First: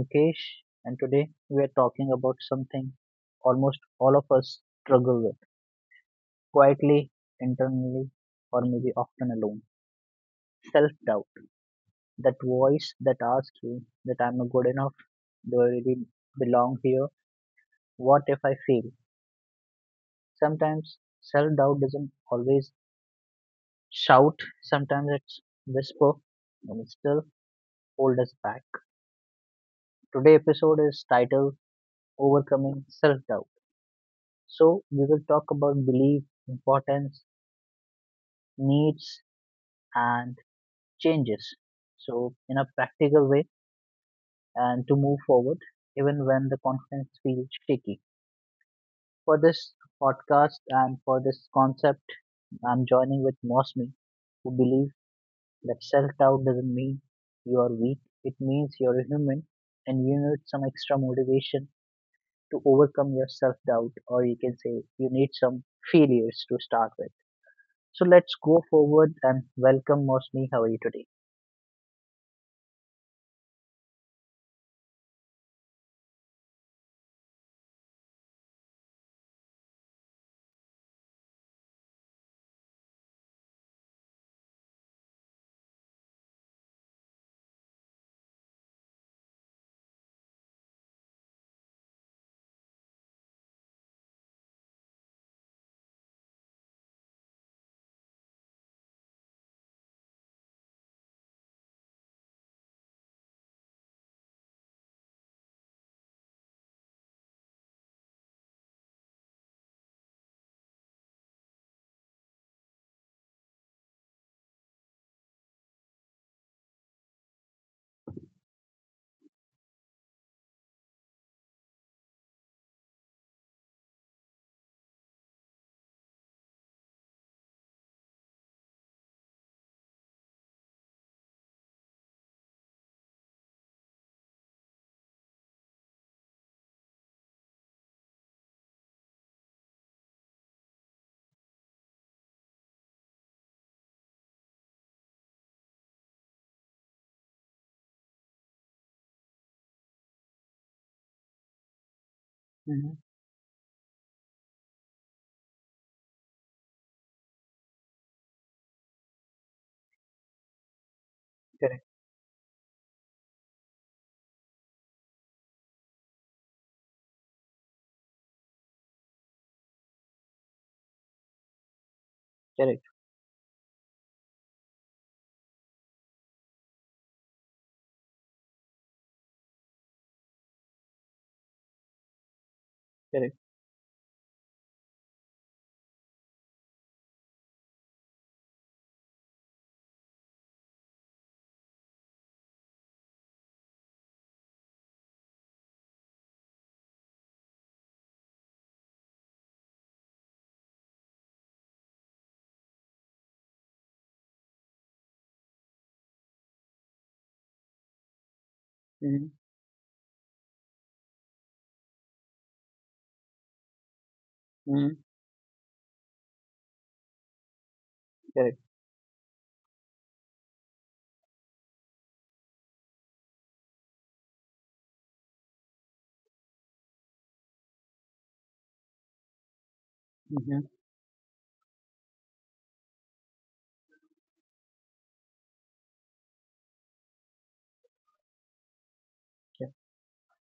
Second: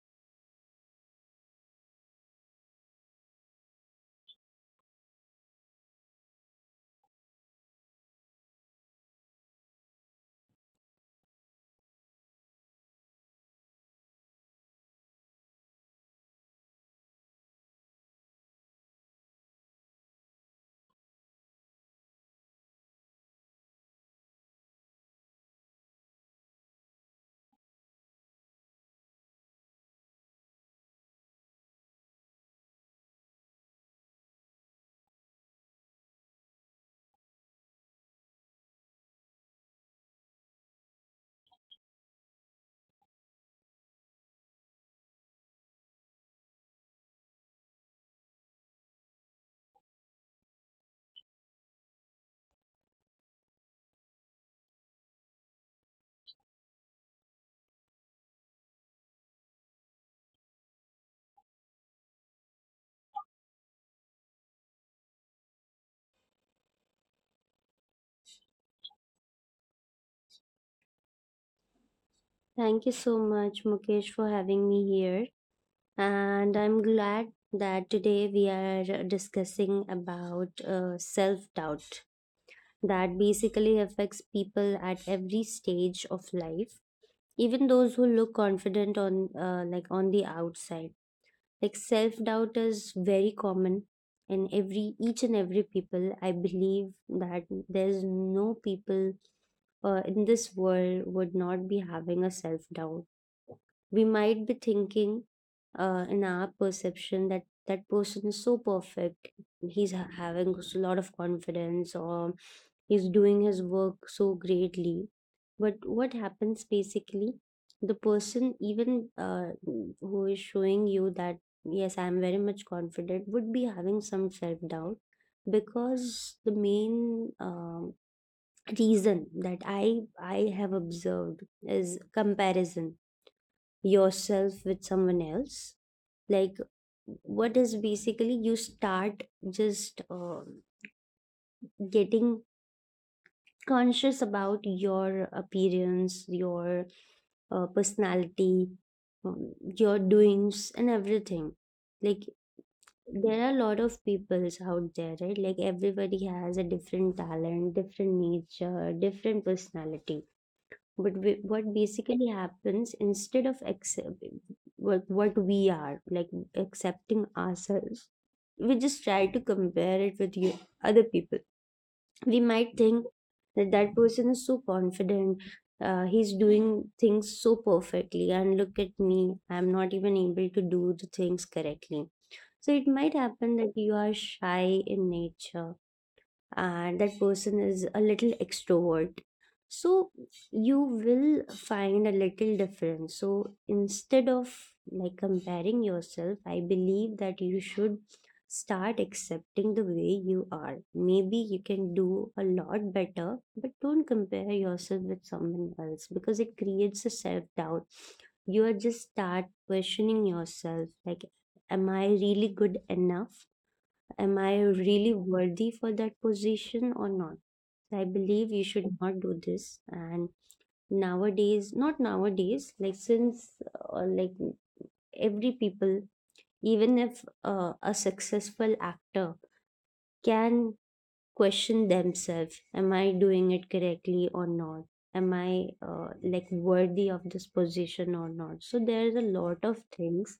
Mukesh, and today we are talking about something almost all of us struggle with quietly, internally, or maybe often alone self doubt. That voice that asks you that I'm not good enough, do I really belong here? What if I fail? Sometimes self doubt doesn't always shout, sometimes it's whisper, and it still hold us back. Today's episode is titled Overcoming Self Doubt. So, we will talk about belief, importance, needs, and changes. So, in a practical way, and to move forward, even when the confidence feels shaky. For this podcast and for this concept, I'm joining with Mosmi, who believes that self doubt doesn't mean you are weak, it means you're a human and you need some extra motivation to overcome your self doubt, or you can say you need some failures to start with. So let's go forward and welcome Mosni. How are you today? Thank you so much, Mukesh, for having me here. And I'm glad that today we are discussing about self doubt that basically affects people at every stage of life, even those who look confident on like on the outside. Like self doubt is very common in every each and every people. I believe that there's no people in this world would not be having a self doubt. We might be thinking in our perception that that person is so perfect, he's having a lot of confidence, or he's doing his work so greatly, but what happens basically, the person even who is showing you that yes, I am very much confident would be having some self doubt, because the main reason that I have observed is comparison yourself with someone else. Like, what is basically, you start just getting conscious about your appearance, your personality, your doings and everything. Like, Mm-hmm. there are a lot of peoples out there, right? Like, everybody has a different talent, different nature, different personality. But we, what Correct, basically happens, instead of accept, what we are, like accepting ourselves, we just try to compare it with you, other people. We might correct, think that that person is so confident, he's doing things so perfectly, and look at me, I'm not even able to do the things correctly. So it might correct. happen that you are shy in nature and that person is a little extrovert, so you will find a little difference. So instead of, like, comparing yourself, I believe that you should start accepting the way you are. Maybe you can do a lot better, but don't compare yourself with someone else, because it creates a self doubt. You are just Mm-hmm. start questioning yourself, like, am I really good enough? Am I Mm-hmm. really worthy for that position or not? I believe Correct. you should not do this. And nowadays, not nowadays, like, since uh, like every people, even if a successful actor Mm-hmm. can question themselves, am I doing it correctly or not? Am I worthy of this position or not? So there is a lot Yeah. of things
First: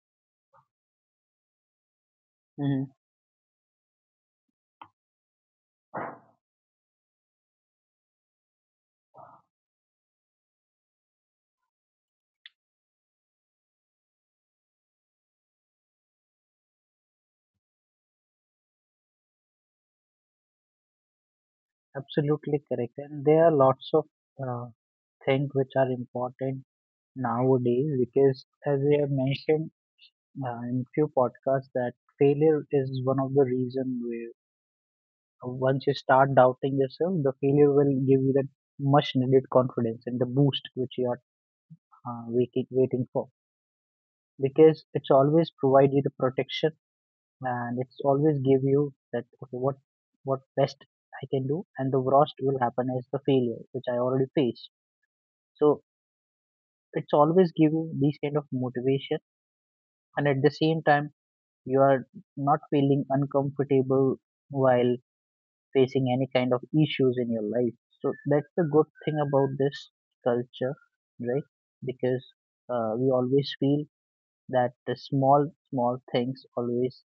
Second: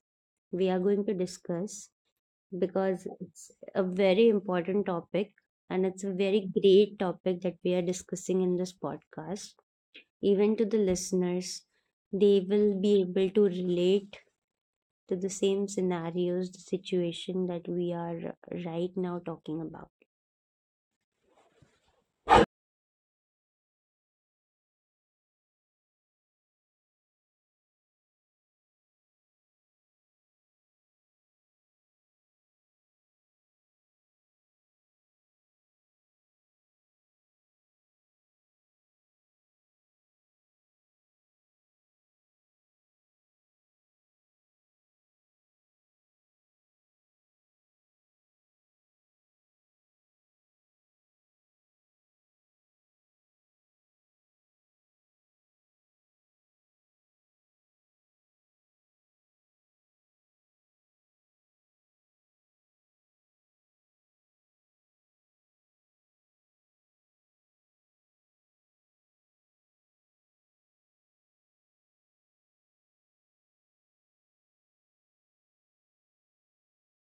we are going to discuss, Mm-hmm. because it's a very important topic, and it's a very great topic that we are discussing in this podcast. Even to the listeners, they will be able to relate to the same scenarios, the situation that we are right now talking about. Absolutely correct. And there are lots of uh, things which are important nowadays because, as we have mentioned in few podcasts, that failure is one of the reason where once you start doubting yourself, the failure will give you that much needed confidence and the boost which you are uh, waiting for. Because it's always provide you the protection and it's always give you that okay what best I can do and the worst will happen as the failure which I already faced. So it's always give you these kind of motivation and at the same time you are not feeling uncomfortable while facing any kind of issues in your life. So that's the good thing about this culture, right? Because we always feel that the small small things always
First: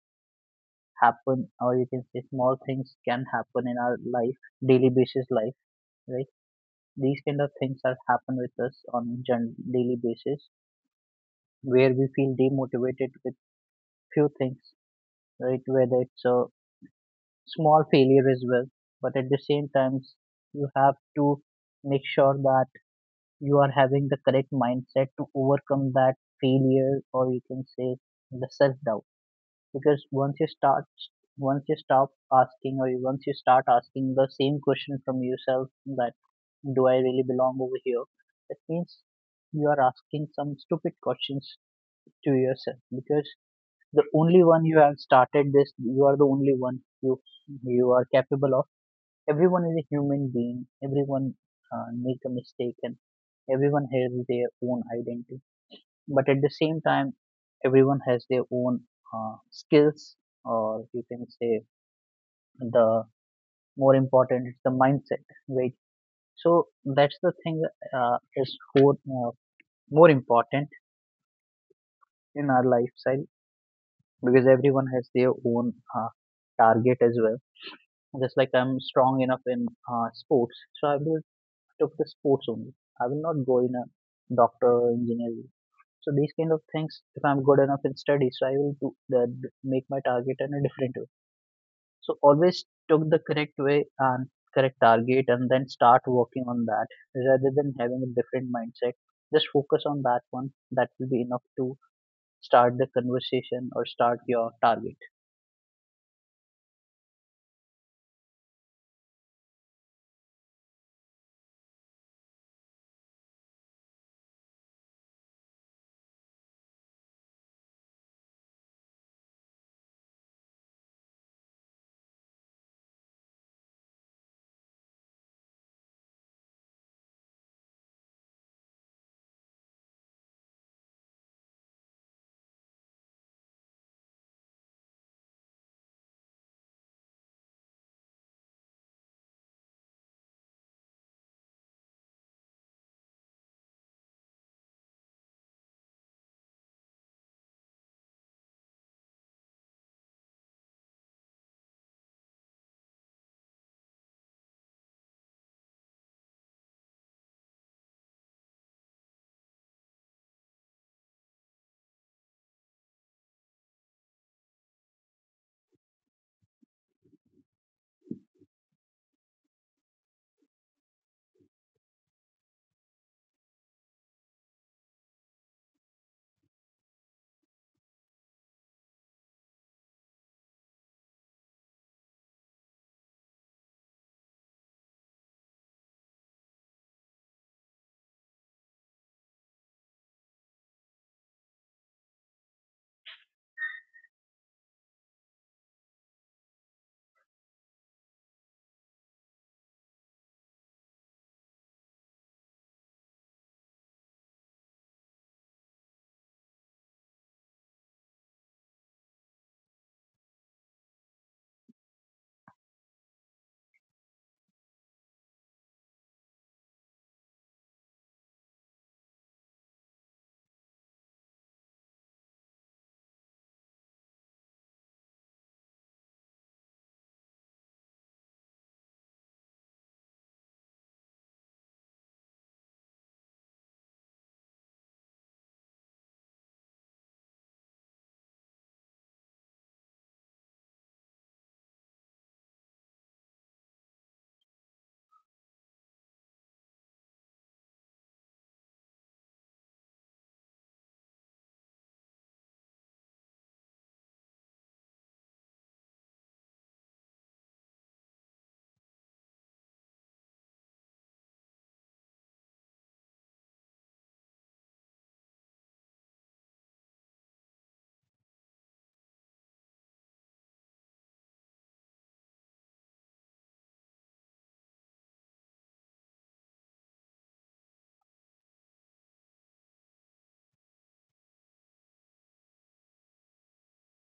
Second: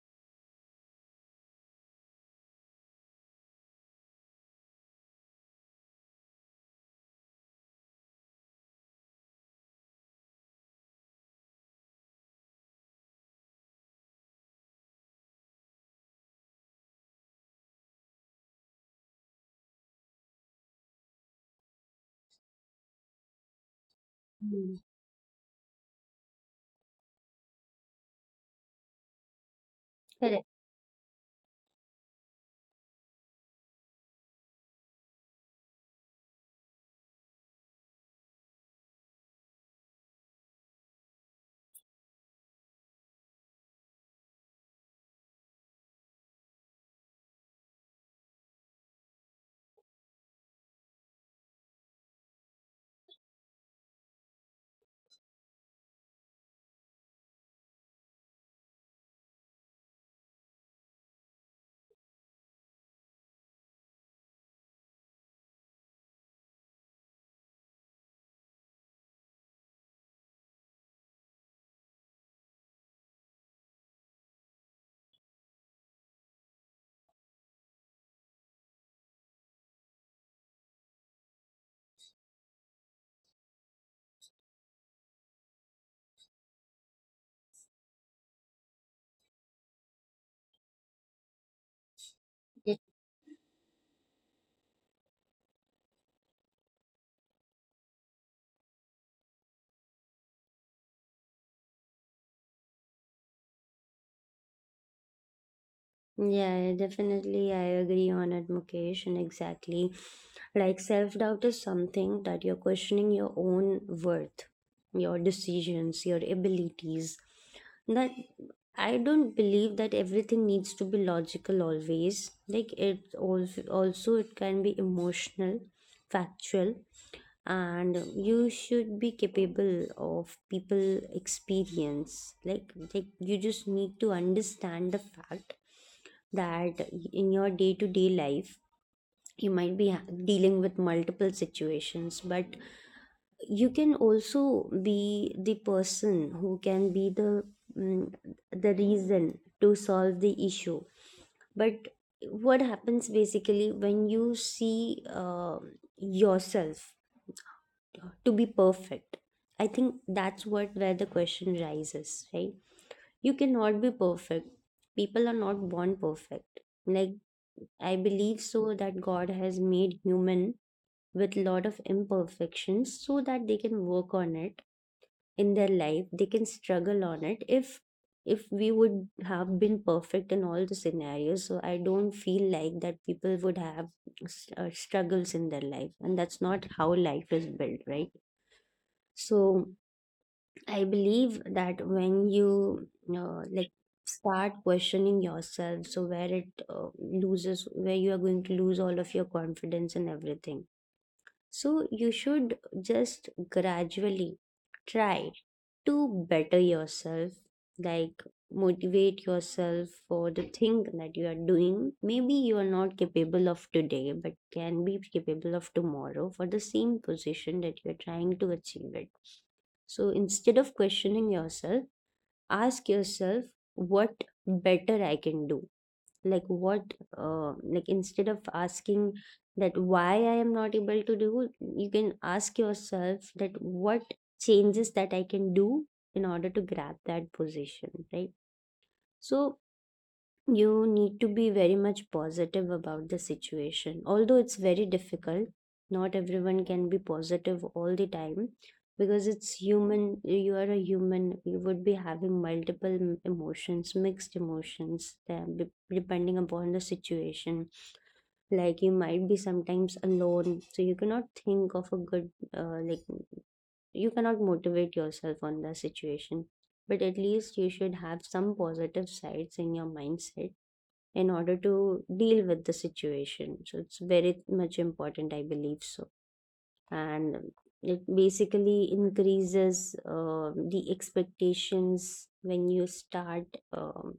happen, or you can say small things can happen in our life, daily basis life, right? These kind of things are happen with us on daily basis where we feel demotivated with few things, right? Whether it's a small failure as well, but at the same times you have to make sure that you are having the correct Mm. mindset to overcome that failure, or you can say the self doubt. Because Correct. Once you stop asking, or once you start asking the same question from yourself that do I really belong over here, that means you are asking some stupid questions to yourself. Because the only one you have started this, you are the only one, you you are capable of everyone is a human being. Everyone make a mistake, and everyone has their own identity, but at the same time everyone has their own skills, or you can say the more important is the mindset, right? So that's the thing is more important in our lifestyle, because everyone has their own target as well. Just like I'm strong enough in sports, so I will took the sports only. I will not go in a doctor or engineering. So these kind of things, if I'm good enough in studies, so I will do the, make my target in a different way. So always took the correct way and correct target, and then start working on that rather than having a different mindset. Just focus on that one. That will be enough to start the conversation or start your target. Yeah, definitely. I agree on it, Mukesh, and exactly. Like, self doubt is something that you're questioning your own worth, your decisions, your abilities. That, I don't believe that everything needs to be logical always. Like, it also it can be emotional, factual, and you should be capable of people experience. Like you just need to understand the fact that in your day to day life you might be dealing with multiple situations, but you can also be the person who can be the, mm, the reason to solve the issue. But what happens basically when you see, yourself to be perfect, I think that's what, where the question rises, right? You cannot be perfect. People are not born perfect. Like, I believe so that God has made human with lot of imperfections, so that they can work on it in their life. They can struggle on it. If we would have been perfect in all the scenarios, so I don't feel like that people would have struggles in their life, and that's not how life is built, right? So I believe that when you uh, like start questioning yourself, so where it loses, where you are going to lose all of your confidence and everything. So you should just gradually try to better yourself, like, motivate yourself for the thing that you are doing. Maybe you are not capable of today, but can be capable of tomorrow for the same position that you are trying to achieve it. So instead of questioning yourself, ask yourself what better I can do. Like, what, instead of asking that why I am not able to do, you can ask yourself that what changes that I can do in order to grab that position, right? So you need to be very much positive about the situation. Although it's very difficult, not everyone can be positive all the time, because it's human. You are a human, you would be having multiple emotions, mixed emotions, depending upon the situation. Like, you might be sometimes alone, so you cannot think of a good, uh, like, you cannot motivate yourself on the situation. But at least you should have some positive sides in your mindset in order to deal with the situation. So it's very much important, I believe so. And it basically increases the expectations when you start um,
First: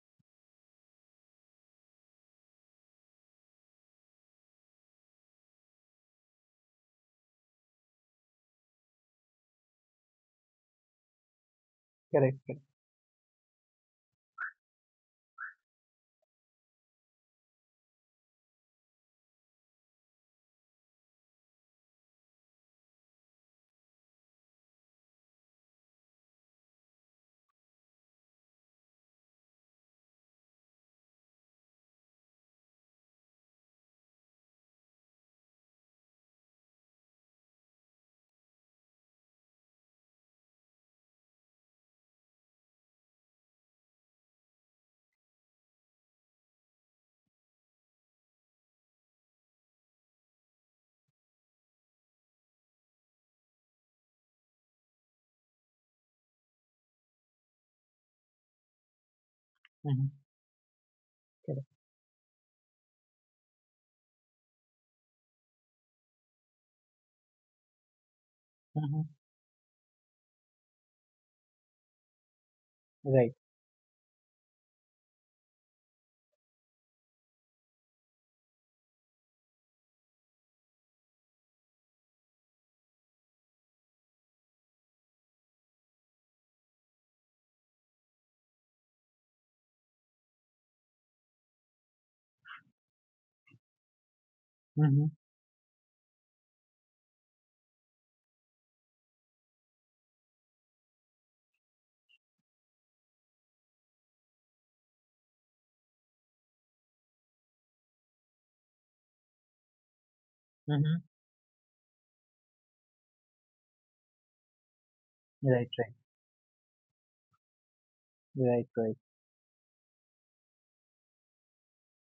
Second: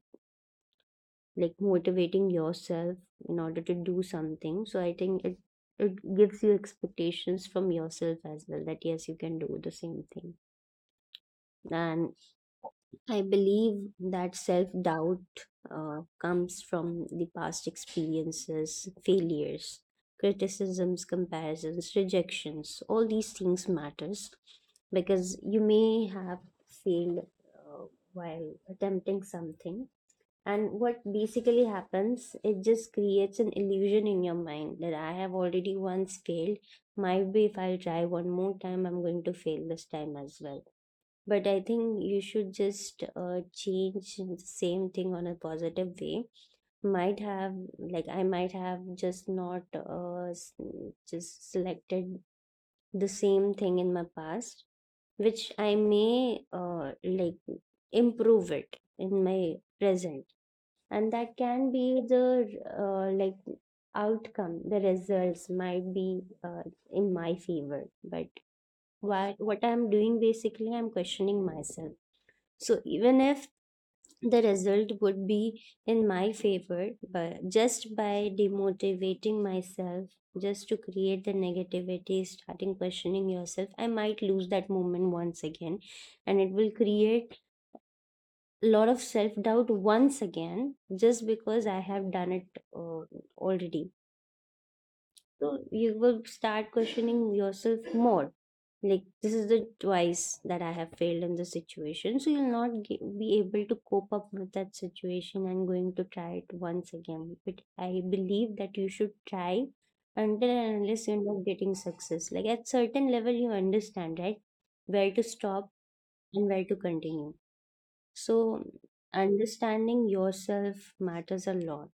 motivating yourself in order to do something. So I think it gives you expectations from yourself as well, that yes, you can do the same thing. And Correct, correct. I believe that self doubt comes from the past experiences, failures, criticisms, comparisons, rejections. All these things matters, because you may have failed uh, while attempting something. And what basically happens, it just creates an illusion in your mind that I have already once failed. Might be if I'll try one more time, I'm going to fail this time as well. But I think you should just change the same thing on a positive way. Might have, like, I might have just not just selected the same thing in my past, which I may, like improve it in my Mhm, present, and that correct. can be the uh, like outcome the results might be uh, in my favor. But Mhm. what I'm doing basically, I'm questioning myself. So even Right. if the result would be in my favor, but just by demotivating myself, just to create the negativity, starting questioning yourself, I might lose that moment once again. And it will create a lot of self doubt once again, just because I have done it uh, already. Mhm, So you will start questioning yourself more. Like, this is the twice that I have failed in this situation. So you'll not be able to cope up with that situation and going to try it once again. But I believe that you should try until and mhm. unless you're not getting success. Like, at certain level, you understand, right? Where to stop Right. Right. and where to continue. So Right. Right. understanding yourself matters a lot.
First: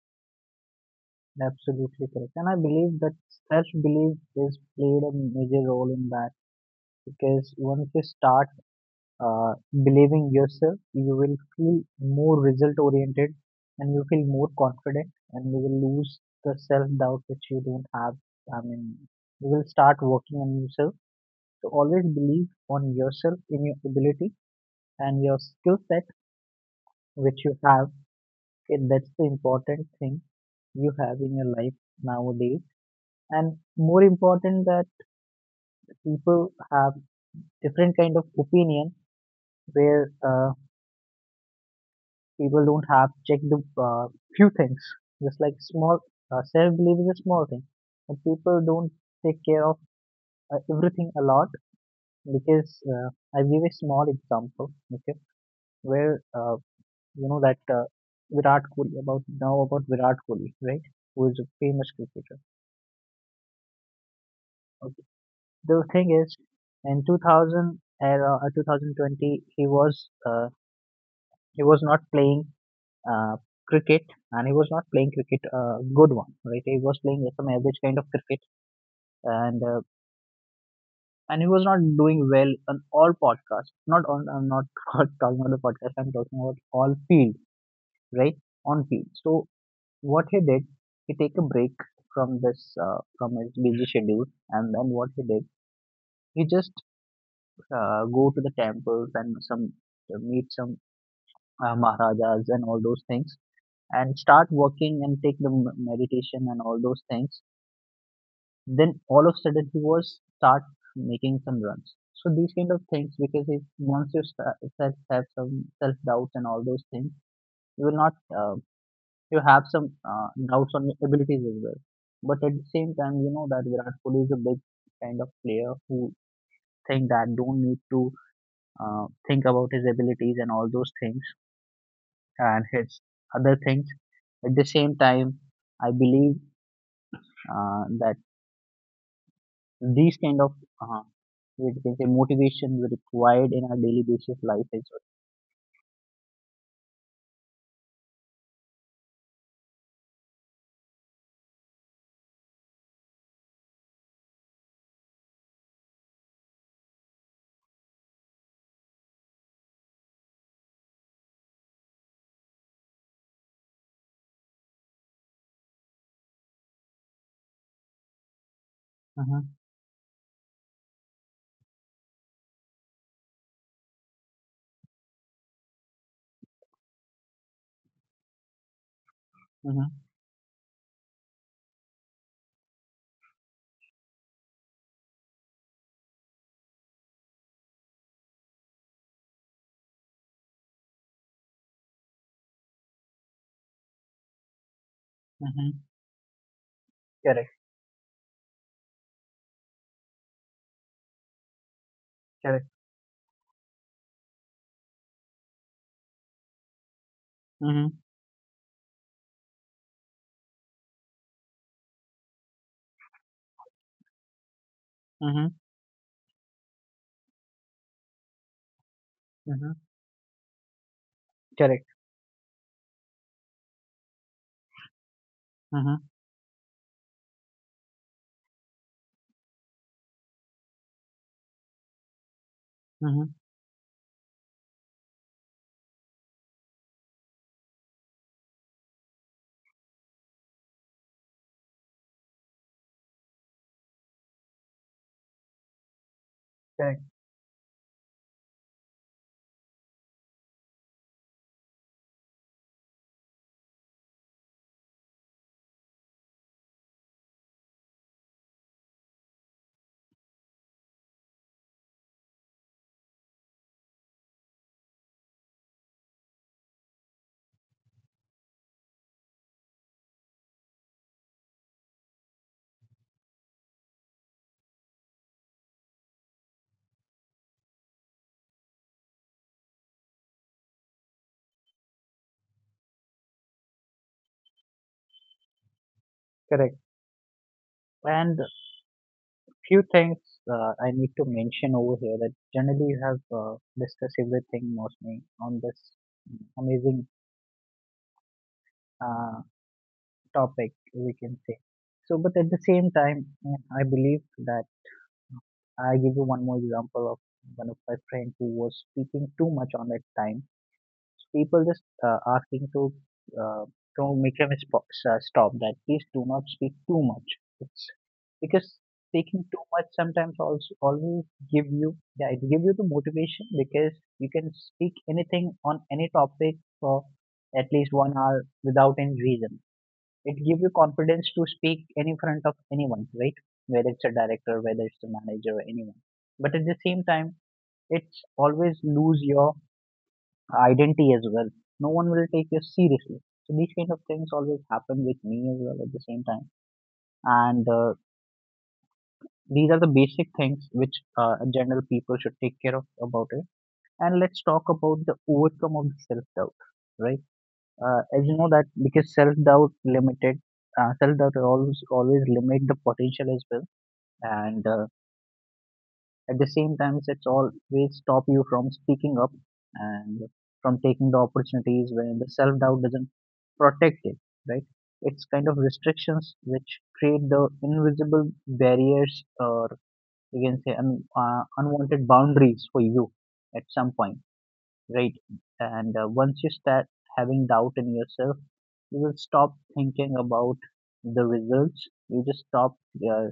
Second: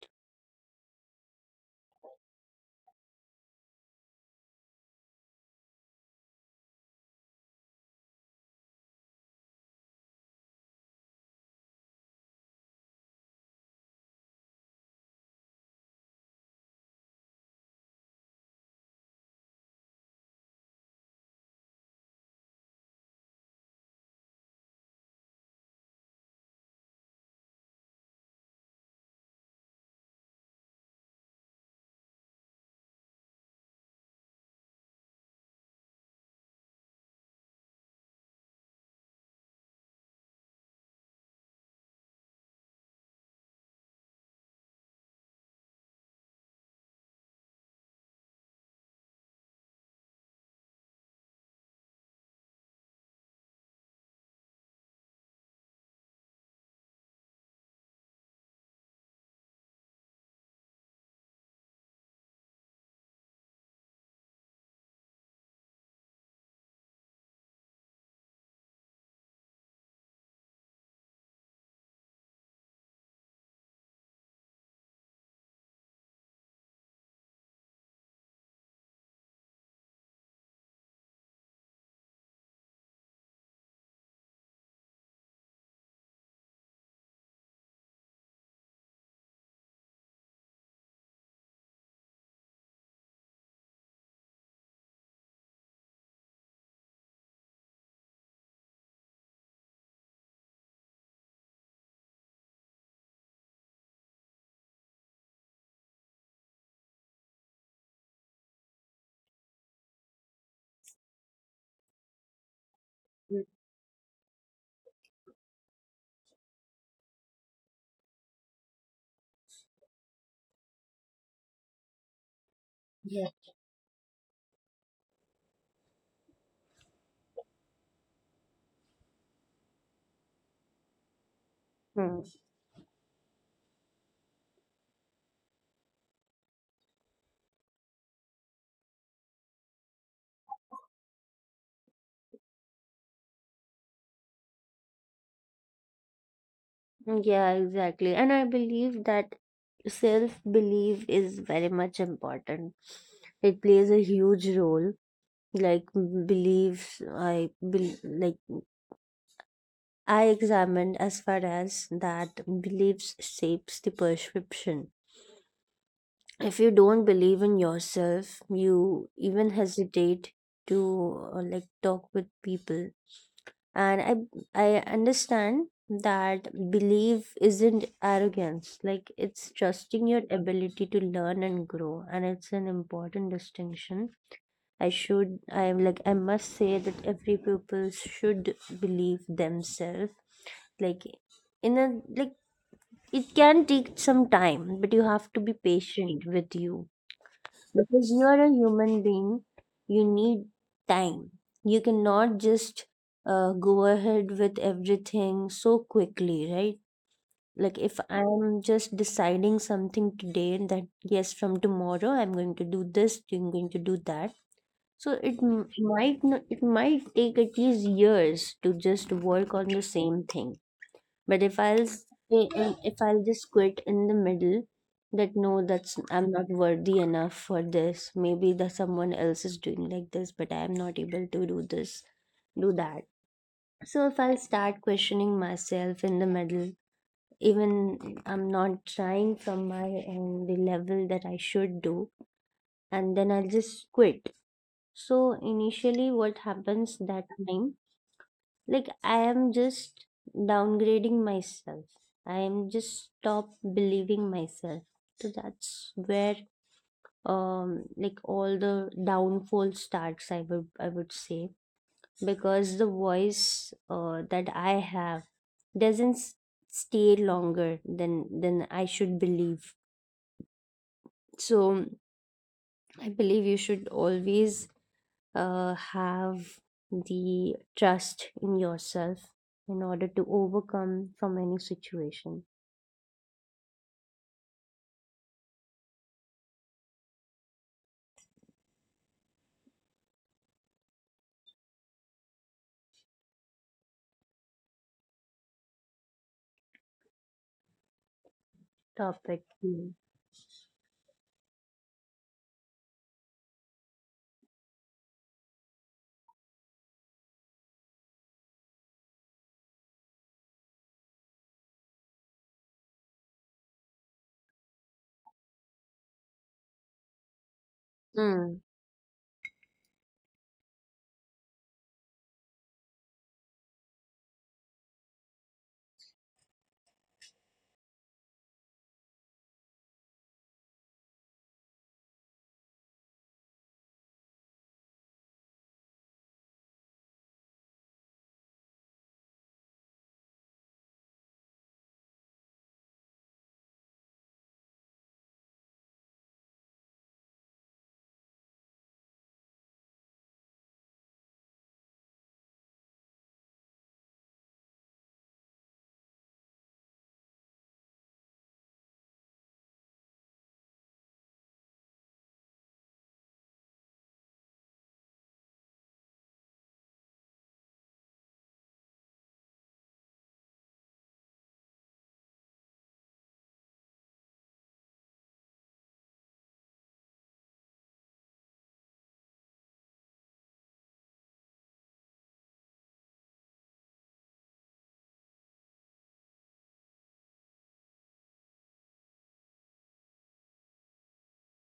Absolutely correct. And I believe that self belief is played a major role in that, because once you start believing yourself, you will feel more result oriented and you feel more confident and you will lose the self doubt which you don't have. I mean, you will start working on yourself. So always believe on yourself, in your ability and your skill set which you have. Okay, that's the important thing you have in your life nowadays, and more important that people have different kind of opinion where people don't have checked the uh, few things. Just like small self belief is a small thing, but people don't take care of everything a lot. Because I give a small example, okay, where uh, you know that uh, virat kohli about now about virat kohli, right? Who is a famous cricketer, okay. The thing is, in 2000 era 2020 he was uh, not playing uh, cricket. And he was not playing cricket good one, right? He was playing some average kind of cricket. And uh, and he was not doing well on all podcasts, not on, I'm not talking about the podcast, I'm talking about all field, right? On field. So what he did, he take a break from this, from his busy schedule. And then what he did, he just go to the temples and some meet some maharajas and all those things, and start working and take the meditation and all those things. Then all of a sudden he was start making some runs. So these kind of things, Mm. because if once you start self have some self doubts and all those things, you will not uh, you have some uh, doubts on your abilities as well. But at the same time Yeah. you know that Virat Kohli is a big kind of player who think that don't need to think about his abilities and all those things Hmm. and his other things. At the same time I believe that these kind of uh, we can say motivation we required in our daily basis life as well. Yeah, exactly. And I believe that self belief is very much important. It plays a huge role. Like m- beliefs I bel like I examined as far as that beliefs shapes the perception. If you don't believe in yourself, you even Mm-hmm, hesitate to talk with people. And I understand that belief isn't arrogance, like, it's mm-hmm, trusting your ability to learn and grow, and it's an important distinction. I should I am like I must say that every pupil should believe themselves, like, in a, like, it can take some time, but you have to be mm-hmm. patient with you, Correct, because you are a human being, you need time. You cannot correct. just go ahead with everything so quickly, right? Like, Mm-hmm, if I'm just deciding something today that yes, from tomorrow I'm going to do this, I'm going to do that. So it mm-hmm, might not, it might take at least years to just work mm-hmm. on the same thing. But if Correct. I'll stay, if I'll just quit in the middle, that no, that's Mm-hmm, I'm not worthy enough for this. Maybe that someone else is doing like this, but I am not able to do this, do that. mm-hmm. So if I'll start questioning myself in the middle, even I'm not trying from my end the level that I should do, and then I'll just quit. So Correct, initially, what happens that time? Like, I am just downgrading myself, I am just stop believing myself. So that's where, all the downfall starts, I would say, because the voice that I have doesn't stay longer than I should believe. So I believe you should always have the trust in yourself in order to overcome from any situation. correct. And few things I need to mention over here that generally you have discussed everything mostly on this amazing uh, topic we Topic, can say. mm. So, but at the same time, I believe that I give you one more example of one of my friend who was speaking too much on that time. So people just uh, asking to uh, to make him stop that. Please do not speak too much. It's because speaking too much sometimes Mm. also always give you, yeah, it give you the motivation, because you can speak anything on any topic for at least 1 hour without any reason. It gives you confidence to speak in front of anyone, right? Whether it's a director, whether it's a manager, anyone. But at the same time, it's always lose your identity as well. No one will take you seriously. So these kind of things always happen with me as well at the same time. And these are the basic things which general people should take care of about it. And let's talk about the overcome of self doubt, right? As you know that because limited self doubt always always limit the potential as well, and at the same time, it's always stop you from speaking up and from taking the opportunities when the self doubt doesn't protect it. Right? It's kind of restrictions which create the invisible barriers, or you can say unwanted boundaries for you at some point, right? And once you start having doubt in yourself, you will stop thinking about the results. You just stop uh,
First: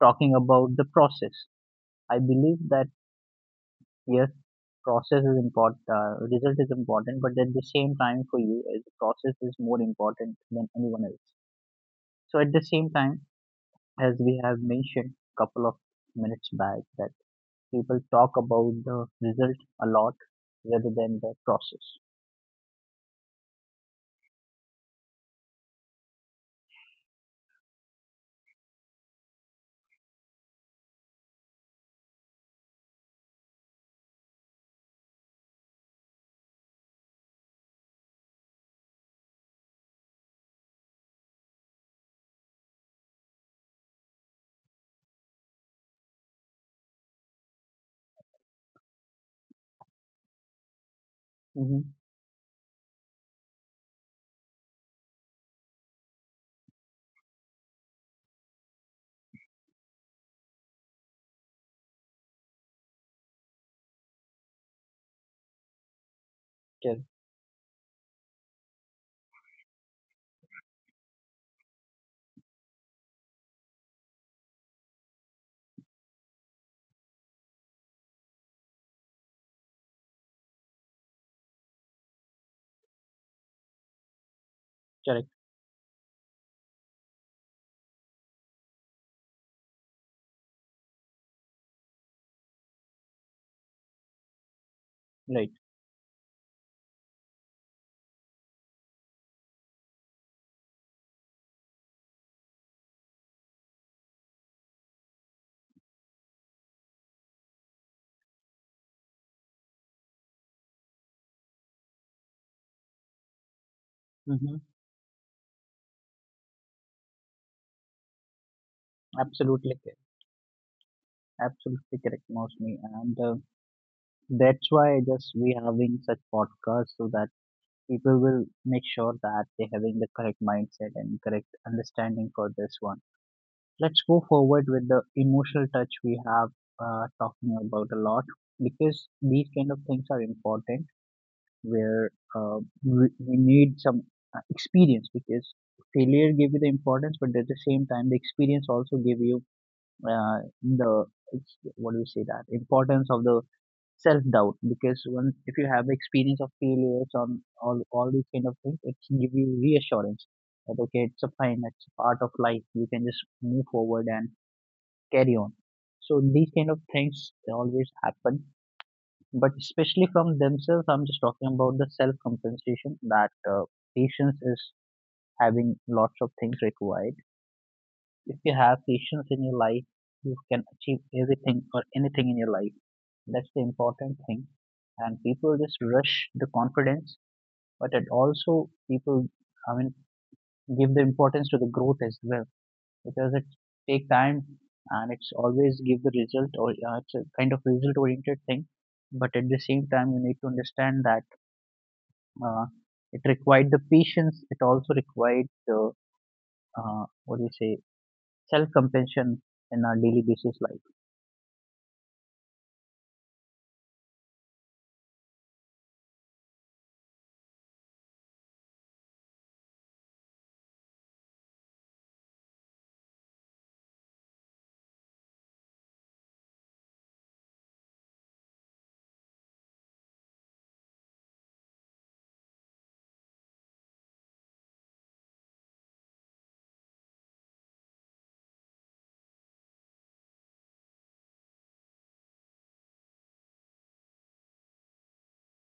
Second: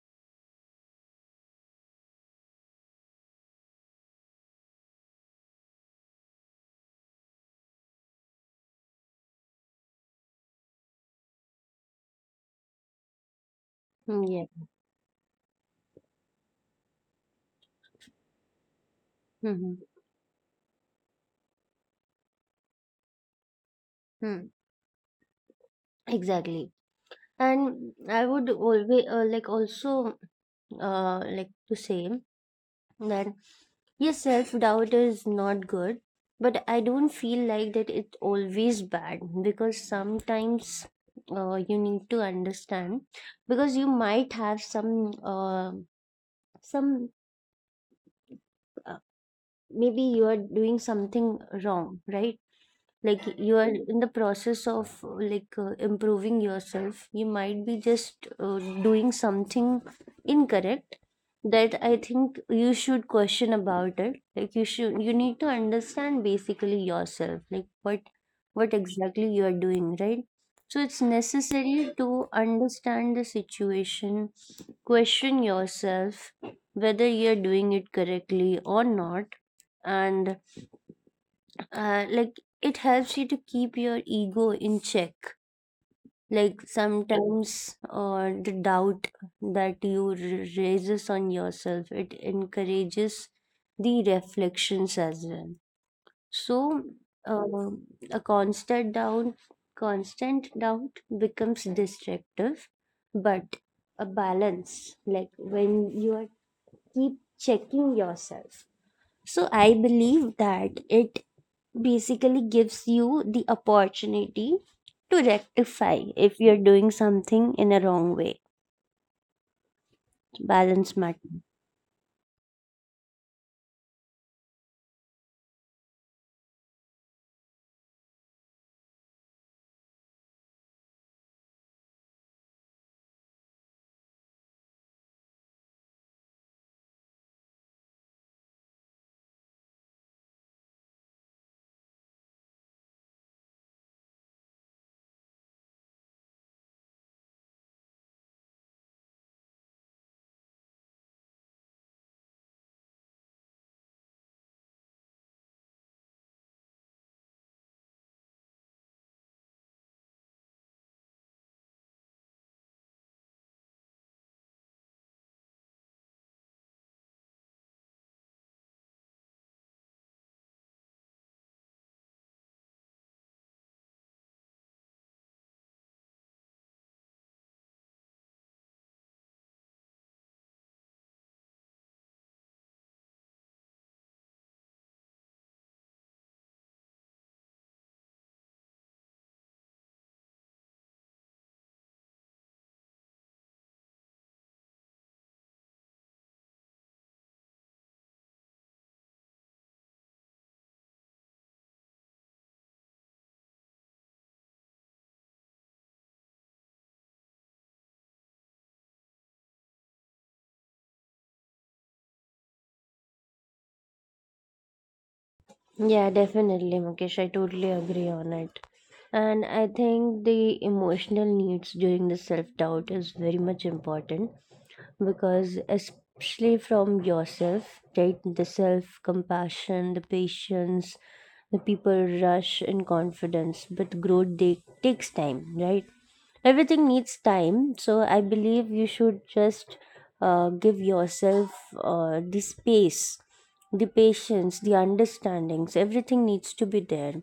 talking about the process. I believe that yes, process is important, result is important, but at the same time for you the process is more important than anyone else. So at the same time, as Mm, we have yeah. mentioned a couple of minutes back, that people talk about the result Mm-hmm. a lot rather than the process. Hmm. Mm. Exactly. And I would always like also like to say that yes, self doubt is not good, but I don't feel like that it's always bad because sometimes you need to understand because you might have uh, some uh, maybe you are doing something wrong, Mm-hmm. right? Like you are in the process of like improving yourself, you might be just doing something incorrect. That I think you should question about it. Like you should, you need to understand basically yourself, like what exactly you are doing, right? So it's necessary to understand the situation, question yourself whether you're doing it correctly or not. And like it helps you to keep your ego in check. Correct. Like sometimes the doubt that raises on yourself, it encourages the reflections as well. Right. So uh, a constant doubt, constant doubt becomes destructive, but a balance, like when you are keep checking yourself, so I believe that it basically gives you the opportunity to Mhm. rectify if you're doing something in a wrong way. Balance Absolutely correct. matters. Absolutely correct, Mostly, and that's why just we having such podcasts, so that people will make sure that they having the correct mindset and correct understanding for this one. Let's go forward with the emotional touch we have talking about a lot, because these kind of things are important where uh, we need some experience. Because failure give you the importance, but at the same time the experience also give you the, it's, what do you say, that importance of the self doubt. Because when if you have the experience of failures on all these kind of things, it can give you reassurance that okay it's a fine, it's a part of life, you can just move forward and carry on. So these kind of things they always happen, but especially from themselves, I'm just talking about the self compensation that patience is having lots of things required. If you have patience in your life, you can achieve everything or anything in your life. That's the important thing. And people just rush the confidence, but it also people, I mean, give the importance to the growth as well, because it take time, and it's always give the result, or it's a kind of result oriented thing. But at the same time, you need to understand that uh, it required the patience. It also required the what do you say, self compassion, in our daily basis life. Yeah, definitely, Mukesh. I totally agree on it. And I think the emotional needs during the self doubt is very much important because especially from yourself, right? The self compassion, the patience, the people rush in confidence, but growth they, takes time, right? Everything needs time. So I believe you should just give yourself the space, the patience, the understandings, everything needs to be there.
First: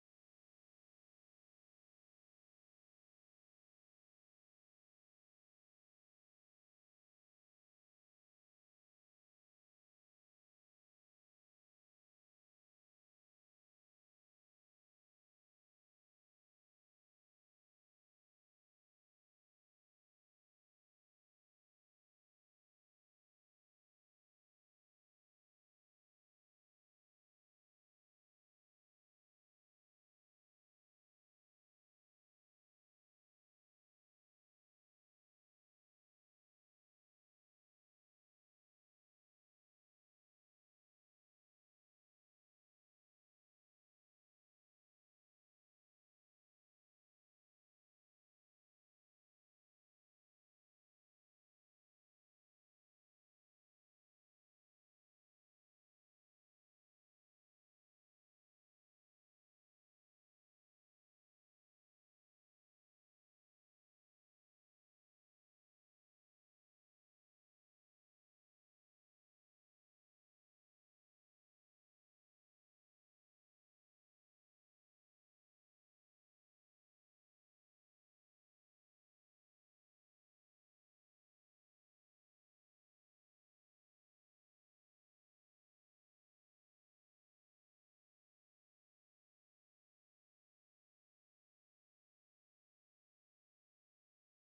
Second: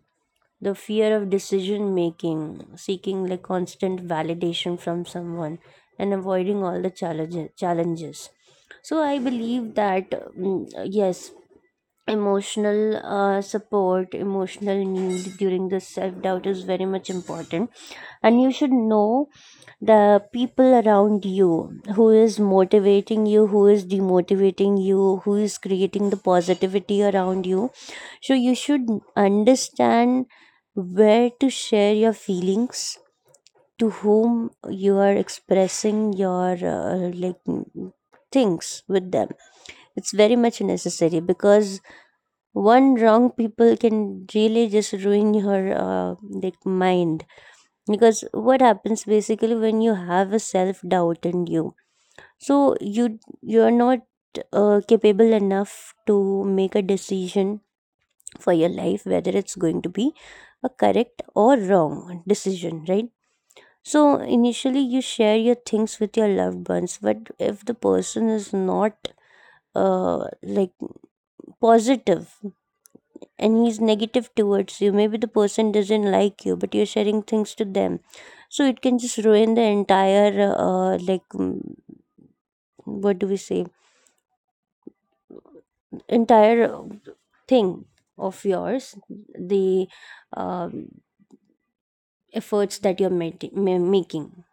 The fear of decision making, seeking like constant validation from someone, and avoiding all the challenges. Challenges. So I believe that yes, emotional support, emotional need during the self doubt is very much important, and you should know the people around you, who is motivating you, who is demotivating you, who is creating the positivity around you. So you should understand where to share your feelings, to whom you are expressing your like things with them. It's very much necessary because one wrong people can really just ruin your like mind. Because what happens basically when you have a self doubt in you, so you're not capable enough to make a decision for your life, whether it's going to be a correct or wrong decision, right? So initially you share your things with your loved ones, but if the person is not uh, like positive and he's negative towards you, maybe the person doesn't like you, but you're sharing things to them, so it can just ruin the entire like what do we say, entire thing of yours, the um efforts that you're making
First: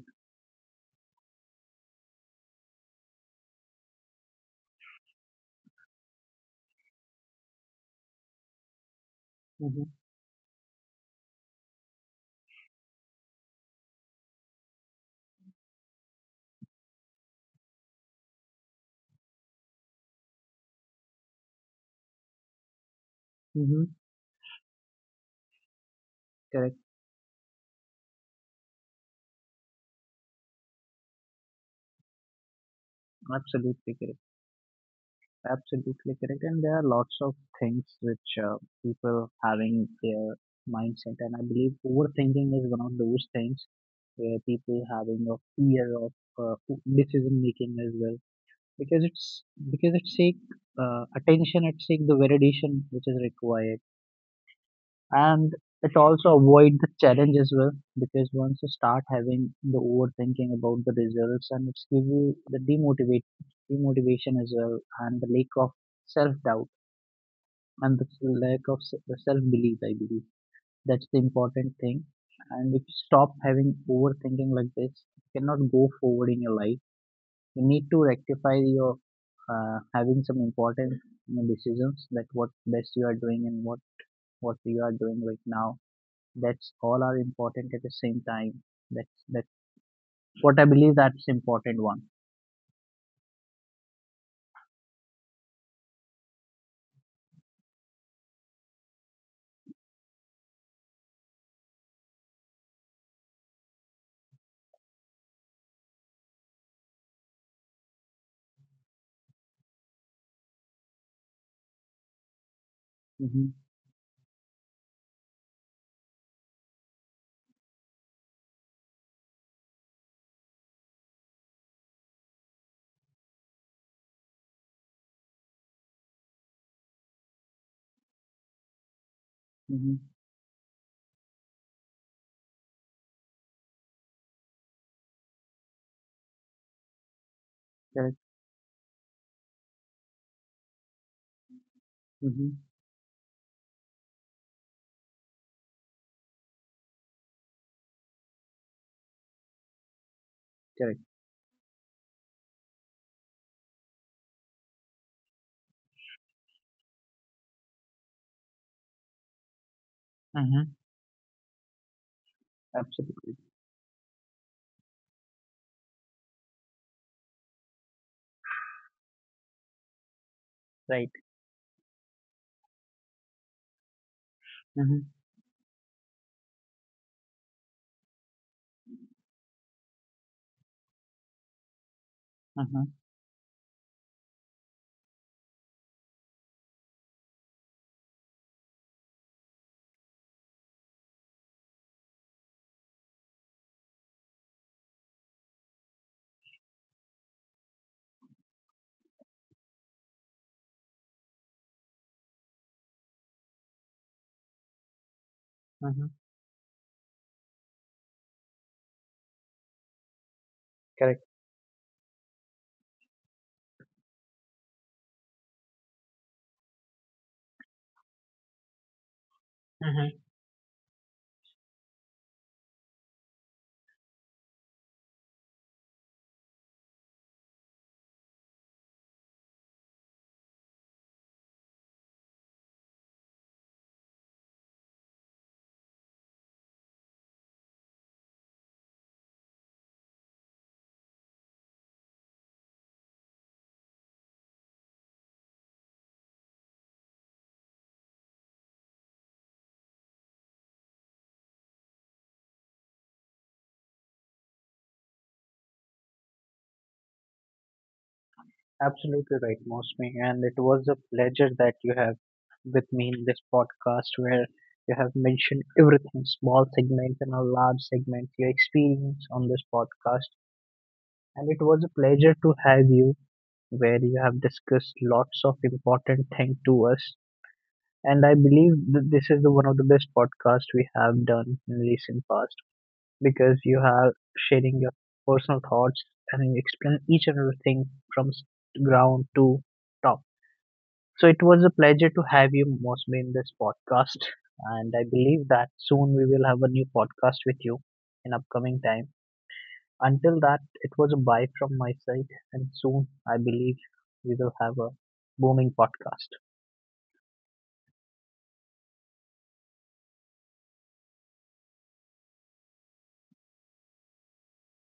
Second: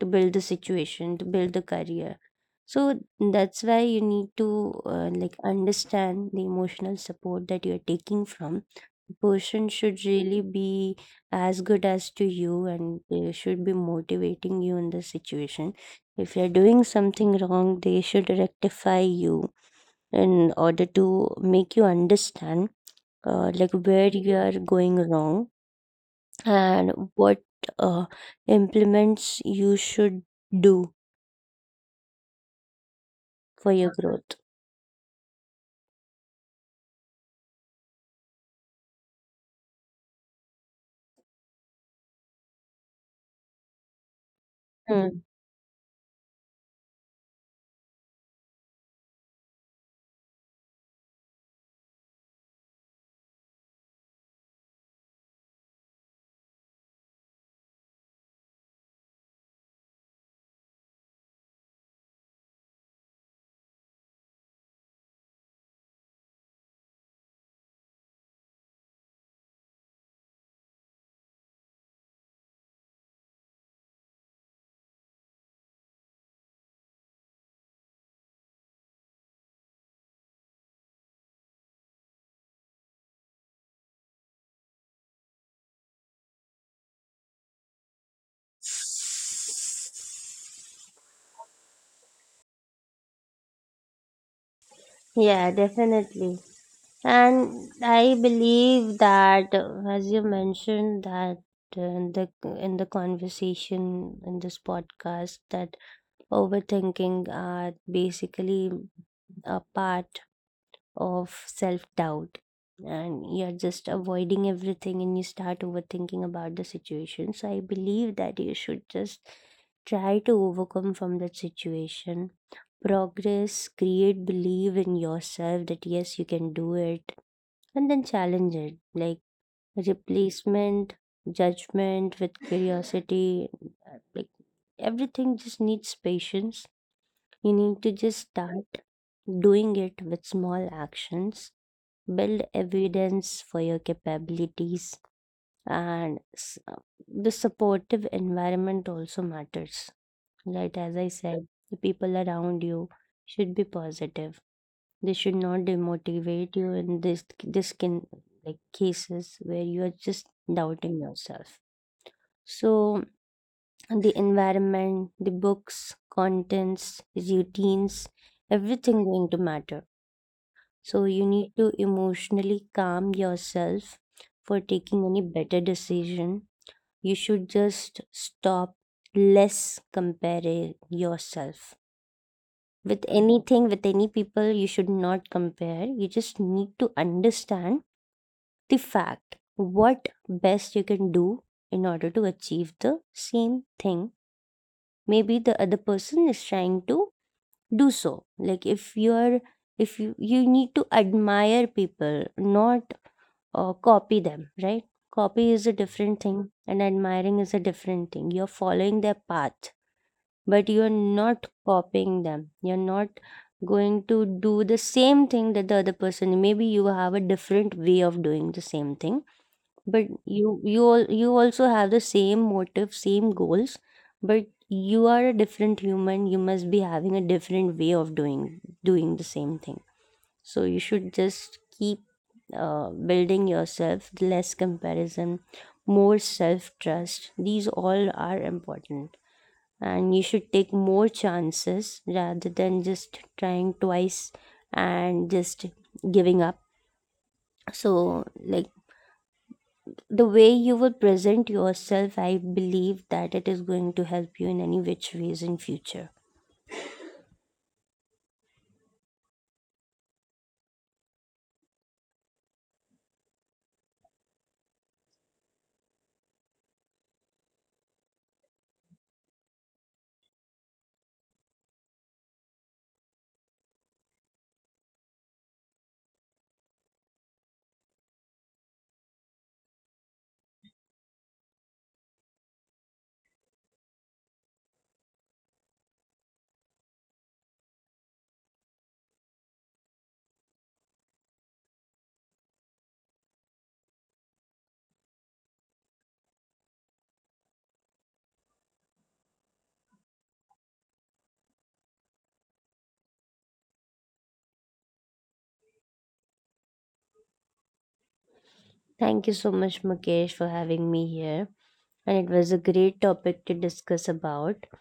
to build the situation, to build the career. So that's why you need to like understand the emotional support that you're taking from. The person Mm-hmm. should really be as good as to you, and they should be motivating you in the situation. If you're doing something wrong, they should rectify you in order to make you understand like Mm-hmm. where you are going wrong Correct. and what uh, implements you should do for your Absolutely correct. growth. Absolutely correct. And there are lots of things which people having their mindset, and I believe overthinking is one of those things where people Hmm. having a fear of uh, decision making as well. Because it seek attention, it seek the validation which is required. And it also avoid the challenge as well, because once you start having the overthinking about the results, and it's give you the demotivate demotivation as well, and the lack of self doubt and the lack of self belief, I believe that's the important thing. And if you stop having overthinking like this, you cannot go forward in your life. You need to rectify your having some important, you know, decisions like what best you are doing, and what you are doing right now. That's all are important at the same time. That's what I believe, that's important one. Yeah, definitely. And I believe that, as you mentioned, that uh, in the in the conversation in this podcast, that overthinking are basically a part of self doubt, and Mm-hmm. you're just avoiding everything and you start overthinking about the situation. So I believe that you should just try to overcome from that situation. Progress, create believe in yourself that yes, you can do it, and then challenge it. Like Mm-hmm. replacement, judgment with curiosity, like everything just needs patience. You need to Correct. just start doing it with small actions, build Mm-hmm. evidence for your capabilities and the supportive environment also matters, right? As Correct. I said, the people around you should be positive, they should not demotivate you in this, this can like cases where you are just Mm-hmm. doubting yourself. So Absolutely the environment, the books, contents, routines, everything going to matter. right. So you need to emotionally calm yourself for Mm-hmm. taking any better decision. You should just stop less comparing yourself Mm-hmm. with anything, with any people, you should not compare. You just need to understand the fact what best you can do in order to achieve the same thing maybe the other person is trying to do. So like if you are, if you, you need to admire people, not copy them, right? Copy is a Mm-hmm. different thing, and admiring is a different thing. You're following their path, but you're Correct. not copying them. You're not going to do the same thing that the other person, maybe you have a different way of doing the same thing, but Mm-hmm. you you also have the same motive, same goals, but you are a different human, you must be having a different way of doing the same thing. So you should just keep building yourself, less comparison, more self trust, these all are important. And you should take more chances rather than just trying twice and just giving up. So like, the way you will present yourself, I believe that it is going to help you in any which ways in future. Absolutely right, Mosme. And it was a pleasure that you have with me in this podcast, where you have mentioned everything, small segments and a large segment, your experience on this podcast. And it was a pleasure to have you, where you have discussed lots of important things to us. And I believe that this is the, one of the best podcasts we have done in recent past, because you have sharing your personal thoughts and you explain each and everything from ground to top. So it was a pleasure to have you mostly in this podcast, and I believe that soon we will have a new podcast with you in upcoming time. Until that, it was a bye from my side, and soon I believe we will have a booming podcast. Thank you so much, Mukesh, for having me here, and it was a great topic to discuss about.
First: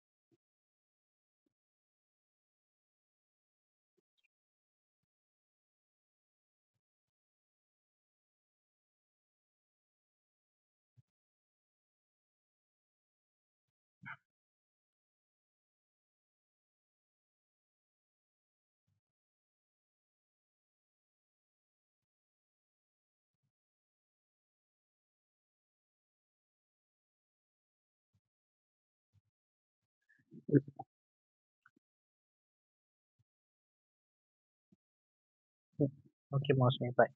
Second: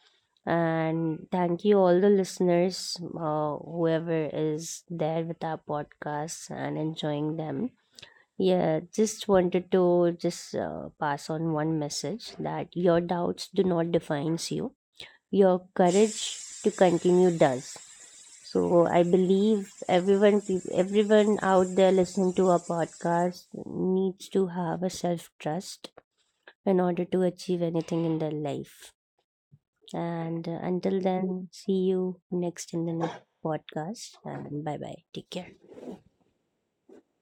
And thank you, all the listeners, whoever is there with our podcasts and enjoying them. Yeah, just wanted to just pass on one message that your doubts do not defines you. Your courage to continue does. So I believe everyone, everyone out there listening to our podcast needs to have a self trust in order to achieve anything in their life. And until then, see you next in the next podcast. And bye bye. Take care. Okay, Mosme, bye.